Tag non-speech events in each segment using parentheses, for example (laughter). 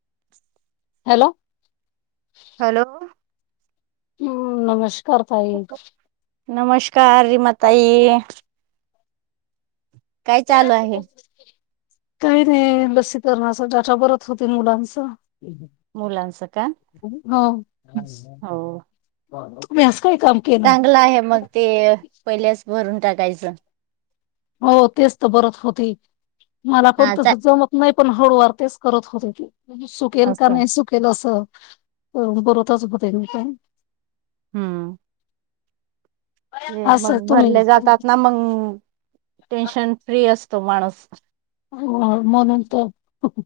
(inaudible) Hello hello हम्म, नमस्कार ताई नमस्कार, रिमा ताई काय चालू आहे? काही नाही. लसीकरणाचा डाटा भरत होते मुलांचा मुलांचं का हं हो आज काय काम? केलं? चांगलं आहे मग ते पहिलेच भरून टाकायचं हो तेच तर बरच होते. मला पण हा तस चा जमत नाही, पण हळूवार तेच करत होते ती सुकेल का असं नाही सुक केलं अस भरत असच (unintelligible) होत काय नाही? हम्म. हे असं मग तुम्ही भरले जातात ना मग टेन्शन फ्री असतो माणूस हो म्हणून तर हं हं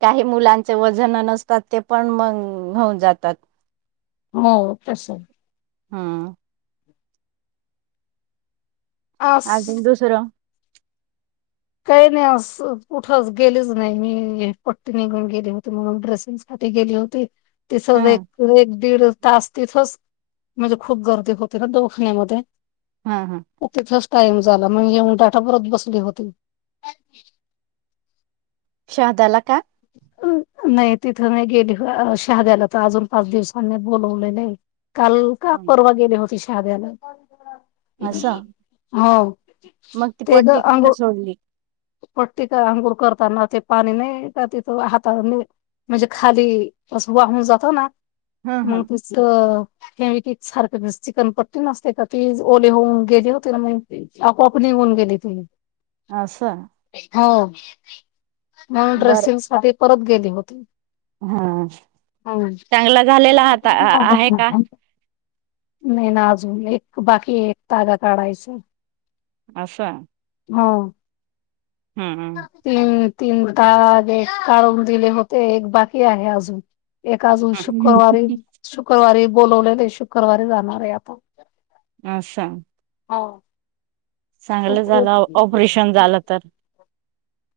काही मुलांचे वजन नसतात, ते पण मग होऊन जातात हो, तसंय हा आस अजून दुसरं काही नाही अस कुठंच गेलीच नाही मी पट्टी निघून गेले होती म्हणून ड्रेसिंग साठी गेली होती ती हा सहज अस एक एक दीड तास तिथच म्हणजे खूप गर्दी होती ना दवखाण्यामध्ये हा, हा तिथच टाइम झाला, मग येऊन डाटा भरत बसले होते शहाद्याला का? नाही तिथं नाही गेले. शहाद्याला तर अजून पाच दिवसांनी बोलवलेलेय काल का परवा गेले होती शहाद्याला. असं हो मग ती ते द पट्टी अंग कुठे सोडली पट्टी का? अंघोळ करताना ते पाणी नाही का तिथं हाता म्हणजे खाली अस वाहून जातो ना ह ह मग त तर हे फेवीक्विक सारख चिकटपट्टी नसते का? ती ओले होऊन गेले होते ना मग अ कोपनी कोण केली तुम्ही अससाा हो म बरं ड्रेसिंग सा परत गेली होती हा हम् चांगला झालेला हात आहे का नाही ना अजून एक बाकी एक तागा काढायचा आशा. हा हम्म तीन तीन दाग एक काढून दिले होते एक बाकी आहे अजून एकका अजून हम्म शुक्रवारी शुक्रवारी बोलवलेले शुक्रवारी जाणार आहे आता अससाा हाव. चांगलं झालं ऑपरेशन झालं तर (unintelligible)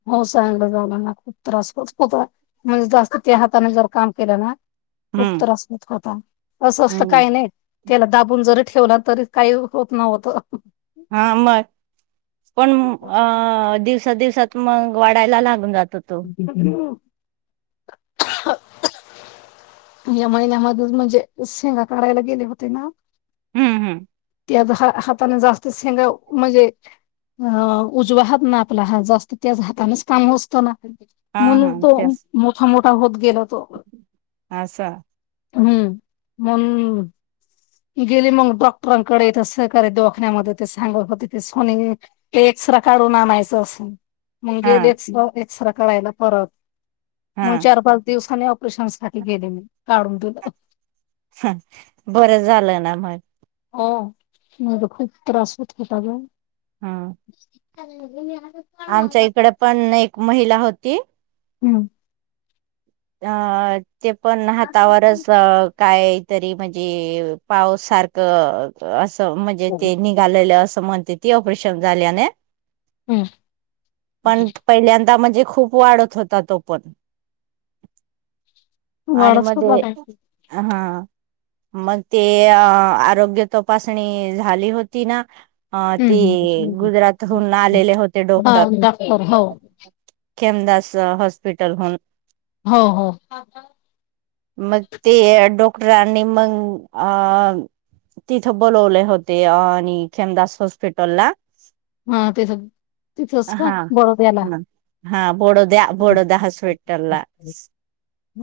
हो चांगलं जालाना खूप त्रास होच होता म्हणजे जास्त त्या हाताने जर काम केलं ना खूप हम्म त्रास होत होता असं असत हम्म काही नाही त्याला दाबून जरी ठेवला तरी काही होत नव्हत हा मग पण अ दिवसा दिवसात मग वाडायला लागून जात होतो या महिन्यामध्ये म्हणजे शेंगा काढायला गेले होते ना हम्म हम्म त्याज हा हातान जास्त शेंगव म्हणजे अ उजवाहात ना आपला हात जास्त त्याच हातानेच काम हो असतं ना हा म्हणून तो मोठा मोठा होत गेला तो (unintelligible) असछा (unintelligible) हम्म मोल गेली मग डॉक्टरांकडे इथ सहकारी दळखण्यामध्ये ते सांगत हो तथे सोनी तेक्स्र काढून आणायचं असं मग हा गेली एक्सरे करायला परत मग हा चार पाच दिवसानी प्रशंसासाठी गेले मी काढून तुलं (unintelligible) हां, बरं झालं ना म. ह म तर खूप त्रास होत त ग ह अ (unintelligible) आमच्या इकड पण एक महिला होती हम् अ ते पण हातावर हम्म काहीतरी म्हणजे पाऊस सारखं असं म्हणजे ते नि घालेलं असं म्हणते ती ऑपरेशन झाल्याने पण पहिल्यांदा म्हणजे खूप वाढत होता तो पण आणि वाढच होत होता मध्ये काय हा (unintelligible) मग ते आरोग्य तपासणी झाली होती ना अ तेी हम्म गुजरातहून आलेले होते हा डॉक्टर डॉक्टर हो खेमदास हॉस्पिटलहून हो हो मग ते डॉक्टरांनी मग अ तिथं बोलवले होते आणि खेमदास हॉस्पिटल ला हा, तेथ तिथंच काय हा. बडोद्याला. ह हा, बोडोद्या बोडोदा हॉस्पीटला.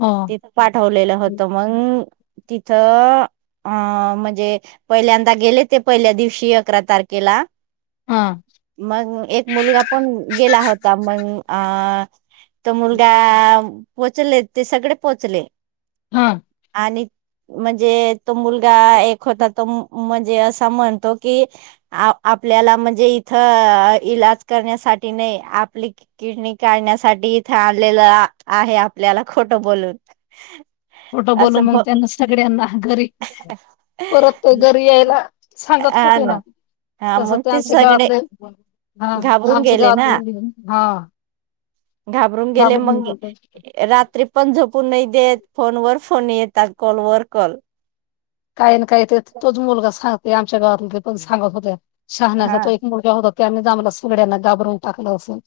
हो. पाठवलेलं होतं मंग, तिथं अ.. म्हणजे पहिल्यांदा गेले ते पहिल्या दिवशी अकरा तारखेला. आं.. मग एक मुलगा पण गेला होता, मगं आं.. तो मुलगा पोचले ते सगळे पोहोचले. हं. आणि, म्हणजे तो मुलगा एक होता तो, म्हणजे असं म्हणतो की, आपल्याला म्हणजे, इथं इलाज करण्यासाठी नाही. आपली कि किडनी काढण्यासाठी इथे आणलेलं आहे, आपल्याला खोटं बोलून. खोटं बोलून असं मग ब त्यांना सगळ्यांना घरी, परत ते घरी यायला. सांगत होतेे ना, हा तसं मग ते आमच्या सगळे गावात (unintelligible) घाबरून आमच्या गेले गावात ना हां. घाबरून गेले मगं. रात्री पण झोपून नाही देत, फोनवर फोन येतात कॉलवर कॉल. काही ना काय ते तोच मुलगा सांगते, आमच्या गावात ते पण सांगत होते शहाण्याचा हा तो एक मुलं. हो, त्यानीज आम्हा सगड्यांना घाबरून टाकलं असलं.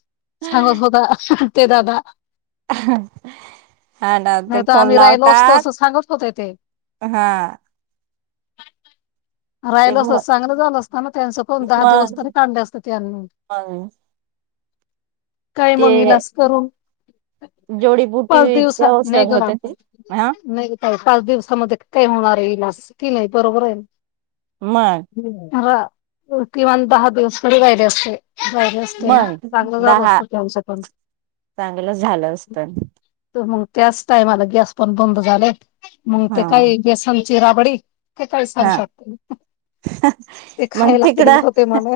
सांगत होता, ते दादा हां, ना ते नाही तर फोन आम्ही राहिलो असतो लावतात. असं सांगत होते ते हा. ते राहिल मग असत चांगलं झालं असत, त्यांनचं पण दहा दिवस तरी काढले असतं त्यांनी. हं. काय मग इलाज करून. पलते जोडीबुटीचे औषध होत ते हा (unintelligible) पाच दिवसामध्ये काय होणार ये, इलाज की नाही बरोबर आहे. मंग. किमान दहा दिवस तरी राहिले असते, बरं मग चांगलं झालं दहा असत‌, त्यांनचं करून. चांगलं झालं असत तर मग त्याच टायमाला गॅस पण बंद झाले, मग ते हा काही गॅसांची रा बडी का काळी स्थान हा शोटते, म ते मग खायला देत तिकडं होते मला.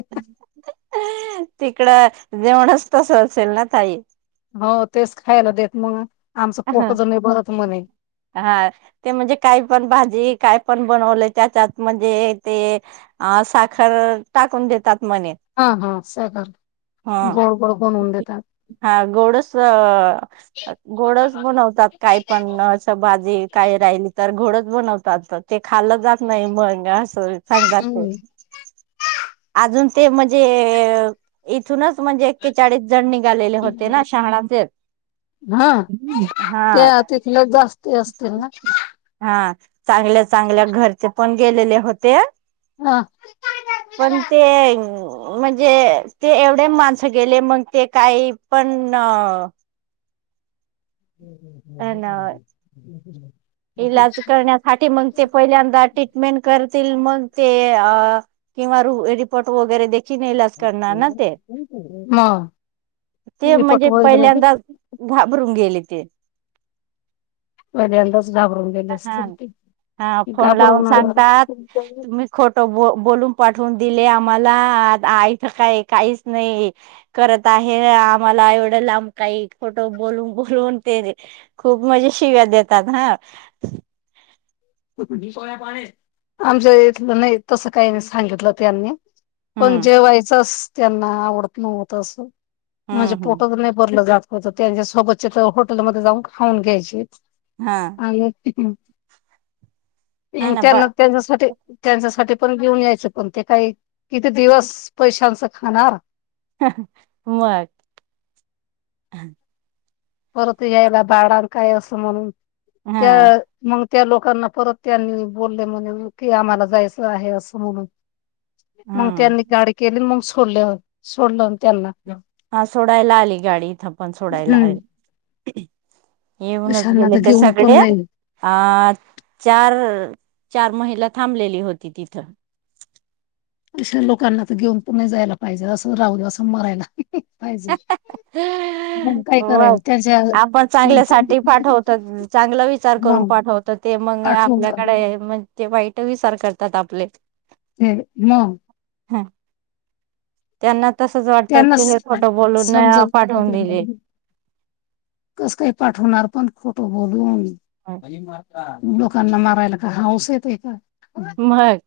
तिकडं जेवणच तसं, असेल ना ताई. हो तेच खायला देत मग, आमचं हा पोटच नाही भरत म्हणे. हा, ते म्हणजे काय पण भाजी काय, पण बनवले त्याच्यात म्हणजे ते, अ.. साखर टाकून देतात म्हणे. हा हा, सगळं ह गोड गोड बनवून देतात. हा, गोडस गोडच बनवतात. काय पण असं, भाजी काही राहिली तर, गोडच बनवतात ते खाल्लं जात नाही मग असं. (unintelligible) हम्म अजून ते म्हणजे, इथूनच म्हणजे, एक्केचाळीस जण निघालेले होते ना शहाणाचे. हं, हा ते तितलच जास्त असतील ना, हा, चांगल्या चांगल्या घरचे पण गेलेले होते. अं.. पण ते, म्हणजे ते एवढे, माणसं गेले मग ते काही पण. हम् हम. पण इलाज करण्यासाठी मग, ते पहिल्यांदा मेंट करतील मग ते. किंवा रिपोर्ट वगैरे दे ज करणार ना ते. मग ते रिपोर्ट म्हणजे वगैरे पहिल्यांदा घाबरून गेले ते. पहिल्यांदाच घाबरून गेले हा. असतील ते हा. फोन लावून सांगतात. घाबरवणार तुम्ही खोट ब बोलून पाठवून दिले आम्हाला. यथं काय काहीच नाही. करत आहे. आम्हाला एवढं लाम काही खोट बोलून बोलून ते खूप मजे शिव्या देतात. ह. आमच्या इथलं नाही. तसं काही नाही सांगितलं त्यांनी. पण हम्म जेवायचंस त्यांना आवडत नव्हत. असं. म्हणजे हम्म हम्म पोटच नाही भरलं जात होत. त्यांच्या सोबतचे त हॉटेलमध्ये जाऊन खाऊन घ्यायचे. हा. ह (unintelligible) हा ना ब त्यांना त्यांच्यासाठी, त्यांच्यासाठी पण घेऊन यायचे. पण ते काही किती दिवस पैशांच खाणार. मग. परत यायला भाडान काय असं म्हणून हा त्या मग त्या लोकांना परत त्यांनी बोलले. म्हणे की आम्हाला जायचं आहे असं म्हणून. मग हम्म त्यांनी गाडी केली मग सोडल. सोडलं त्यांना. हा सोडायला आली गाडी. इथं पण सोडायला हम्म आली. येऊनच अशांना गेले तर त्या घेऊन सगळे. पण नाही अ चार चार महिला थांबलेली होती तिथं. इथल्या लोकांना तर घेऊन पुन्हा जायला पाहिजे. असं राहू असं मरायला. पाहिजे मग काय होय, करायचं त्यांच्या आपण त्यांच्या चांगल्यासाठी पाठवतो. चांगलं विचार करून मग पाठवतो. ते मग पाठवून आपल्याकडे ते वाईट विचार करतात आपले. ह म. ह, त्यांना तसच वाटत त्यांना की हे स- खोट बोलून समजत पाठवून दिले. कस काय पाठवणार पण, खोट बोलून. लोकांना मारायला का हाऊस येतय का? मग.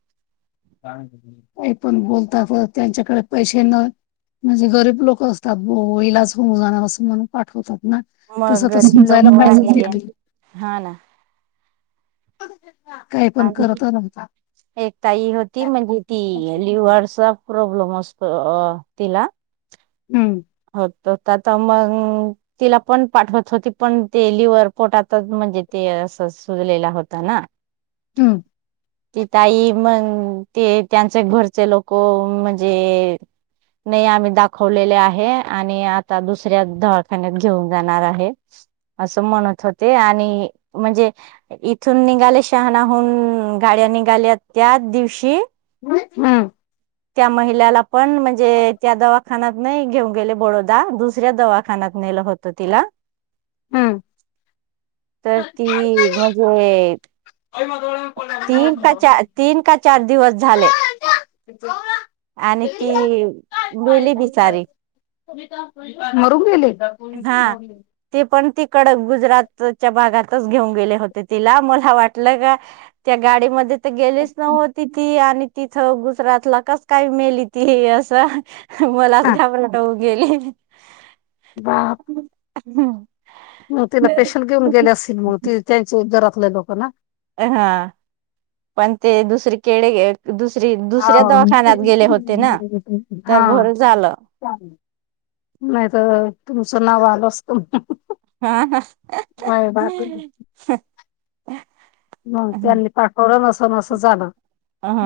काही पण बोलता. त्यांच्याकडे पैसे न. म्हणजे गरीब लोक असतात बो. ईलाज होऊन जाणार असं म्हणून पाठवतात ना. मग तसं तर गरीब लोक समजायला पाहिजे वाढीये. त्यांनी हा ना? (unintelligible) पण आणि करत राहतात एकताई होती. म्हणजे ती लिवर्स प्रॉब्लेम असतो तीला. हम्म. होत त मग तिला पण पाठवत होती. पण ते लिवर पोटातच म्हणजे, ते अस सुजलेला होत ना. हम्म. ती ताई मग, ते त्यांचे घरचे लोक म्हणजे नाही आम्ही दाखवलेले आहे. आणि आता दुसऱ्या दवाखान्यात घेऊन जाणार आहे. असं म्हणत होते. आणि म्हणजे इथून निघाले. शहाणाहून गाड्याव निघाल्यात त्याच दिवशी हम्म. त्या महिलाला पण म्हणजे, त्या दवाखान्यात नाही घेऊन गेले. बोडो दा. दुसऱ्या दवाखान्यात नेलं होत तिला. हम्म तर ती म्हणजे अ मझला मग पला तीन का चार तीन का चार दिवस झाले (inaudible) आणि ती ललेली बि सारी मरून गेले तेी पण ती कडक गुजरातच्या भागातच घेऊन गेले होते तिला मला वाटलं का त्या गाडीमध्ये तर गेलीच नव्हती ती आणि तिथं गुजरातला कस काही मेली ती असं मलाच हा घाबरटऊ गेली वा हा मग तिला पेशल घेऊन गेले असतील मग त त्यांचे जरातले लोक ना हा पण ते दुसरे केडे दुसरी दुसऱ्या हाव. दवाखान्यात गेले होते ना तर भर हा झालं नाही तर तुमचं नाव आल असतु हा ह मग त्यांनी पाठवलं नस न असं झालं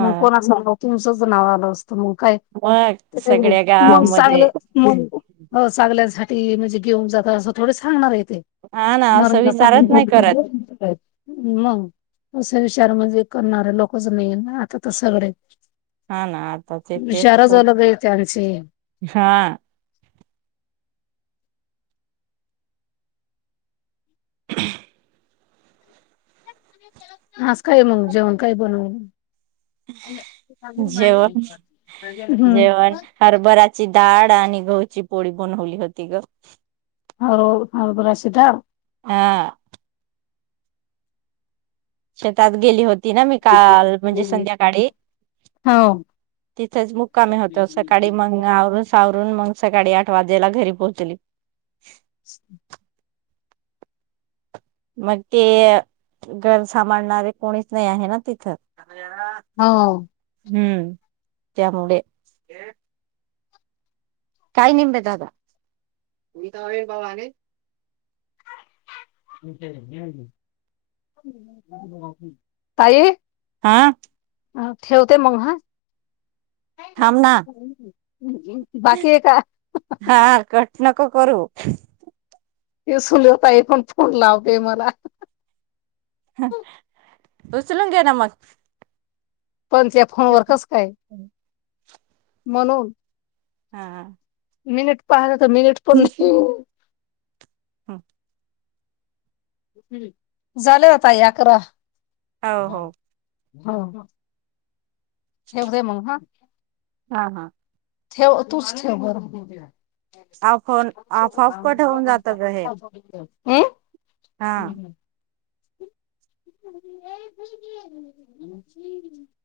मग कोण अस तुमचंच नाव आलं असतं मग काय मग सगळ्या मग चांगलं गावामध्ये मग चांगल्यासाठी म्हणजे घेऊन जात असं थोडे सांगणार आहे ते हा (inaudible) ना असं विचारच नाही करत मग असं विचार म्हणजे करणार आहे लोकच नाही आता तर सगळे हा ना आताच विशार झालंगेत आमचे ह हा ह हस काय मग जेवण काय बनव जेवण जेवण (inaudible) हरभराची डाळ आणि गवची पोळी बनवली होती ग हो ह गुराशी द ह शेतात गेली होती ना मी काल म्हणजे संध्याकाळी हो तिथेच मुक्कामे होत सकाळी मंग सावरून मग सकाळी आठ वाजेला घरी पोहोचली हम् मग ते घर सांभाळणारे कोणीच नाही आहे ना तिथं हा हम्म त्यामुळे काय निमवे दादा तु बाबाने तय हा अ ठेवते मग ह थांब ना हा कट नक करू हे सुल होता आहे पण फोन लावते मला उचलु घ न म पण त्या फोन वर कस काय म्हणून हा ह मिनिट पाहाला तर मिनिट पण हम झाले आता अकरा हो हो ठेवते मग हा हा हा. ठेव तूच ठेव बर. ऑफ ऑन ऑफ ऑफ हम्. कट होऊन जात ग हे हा. हम्म हम्म. (inaudible)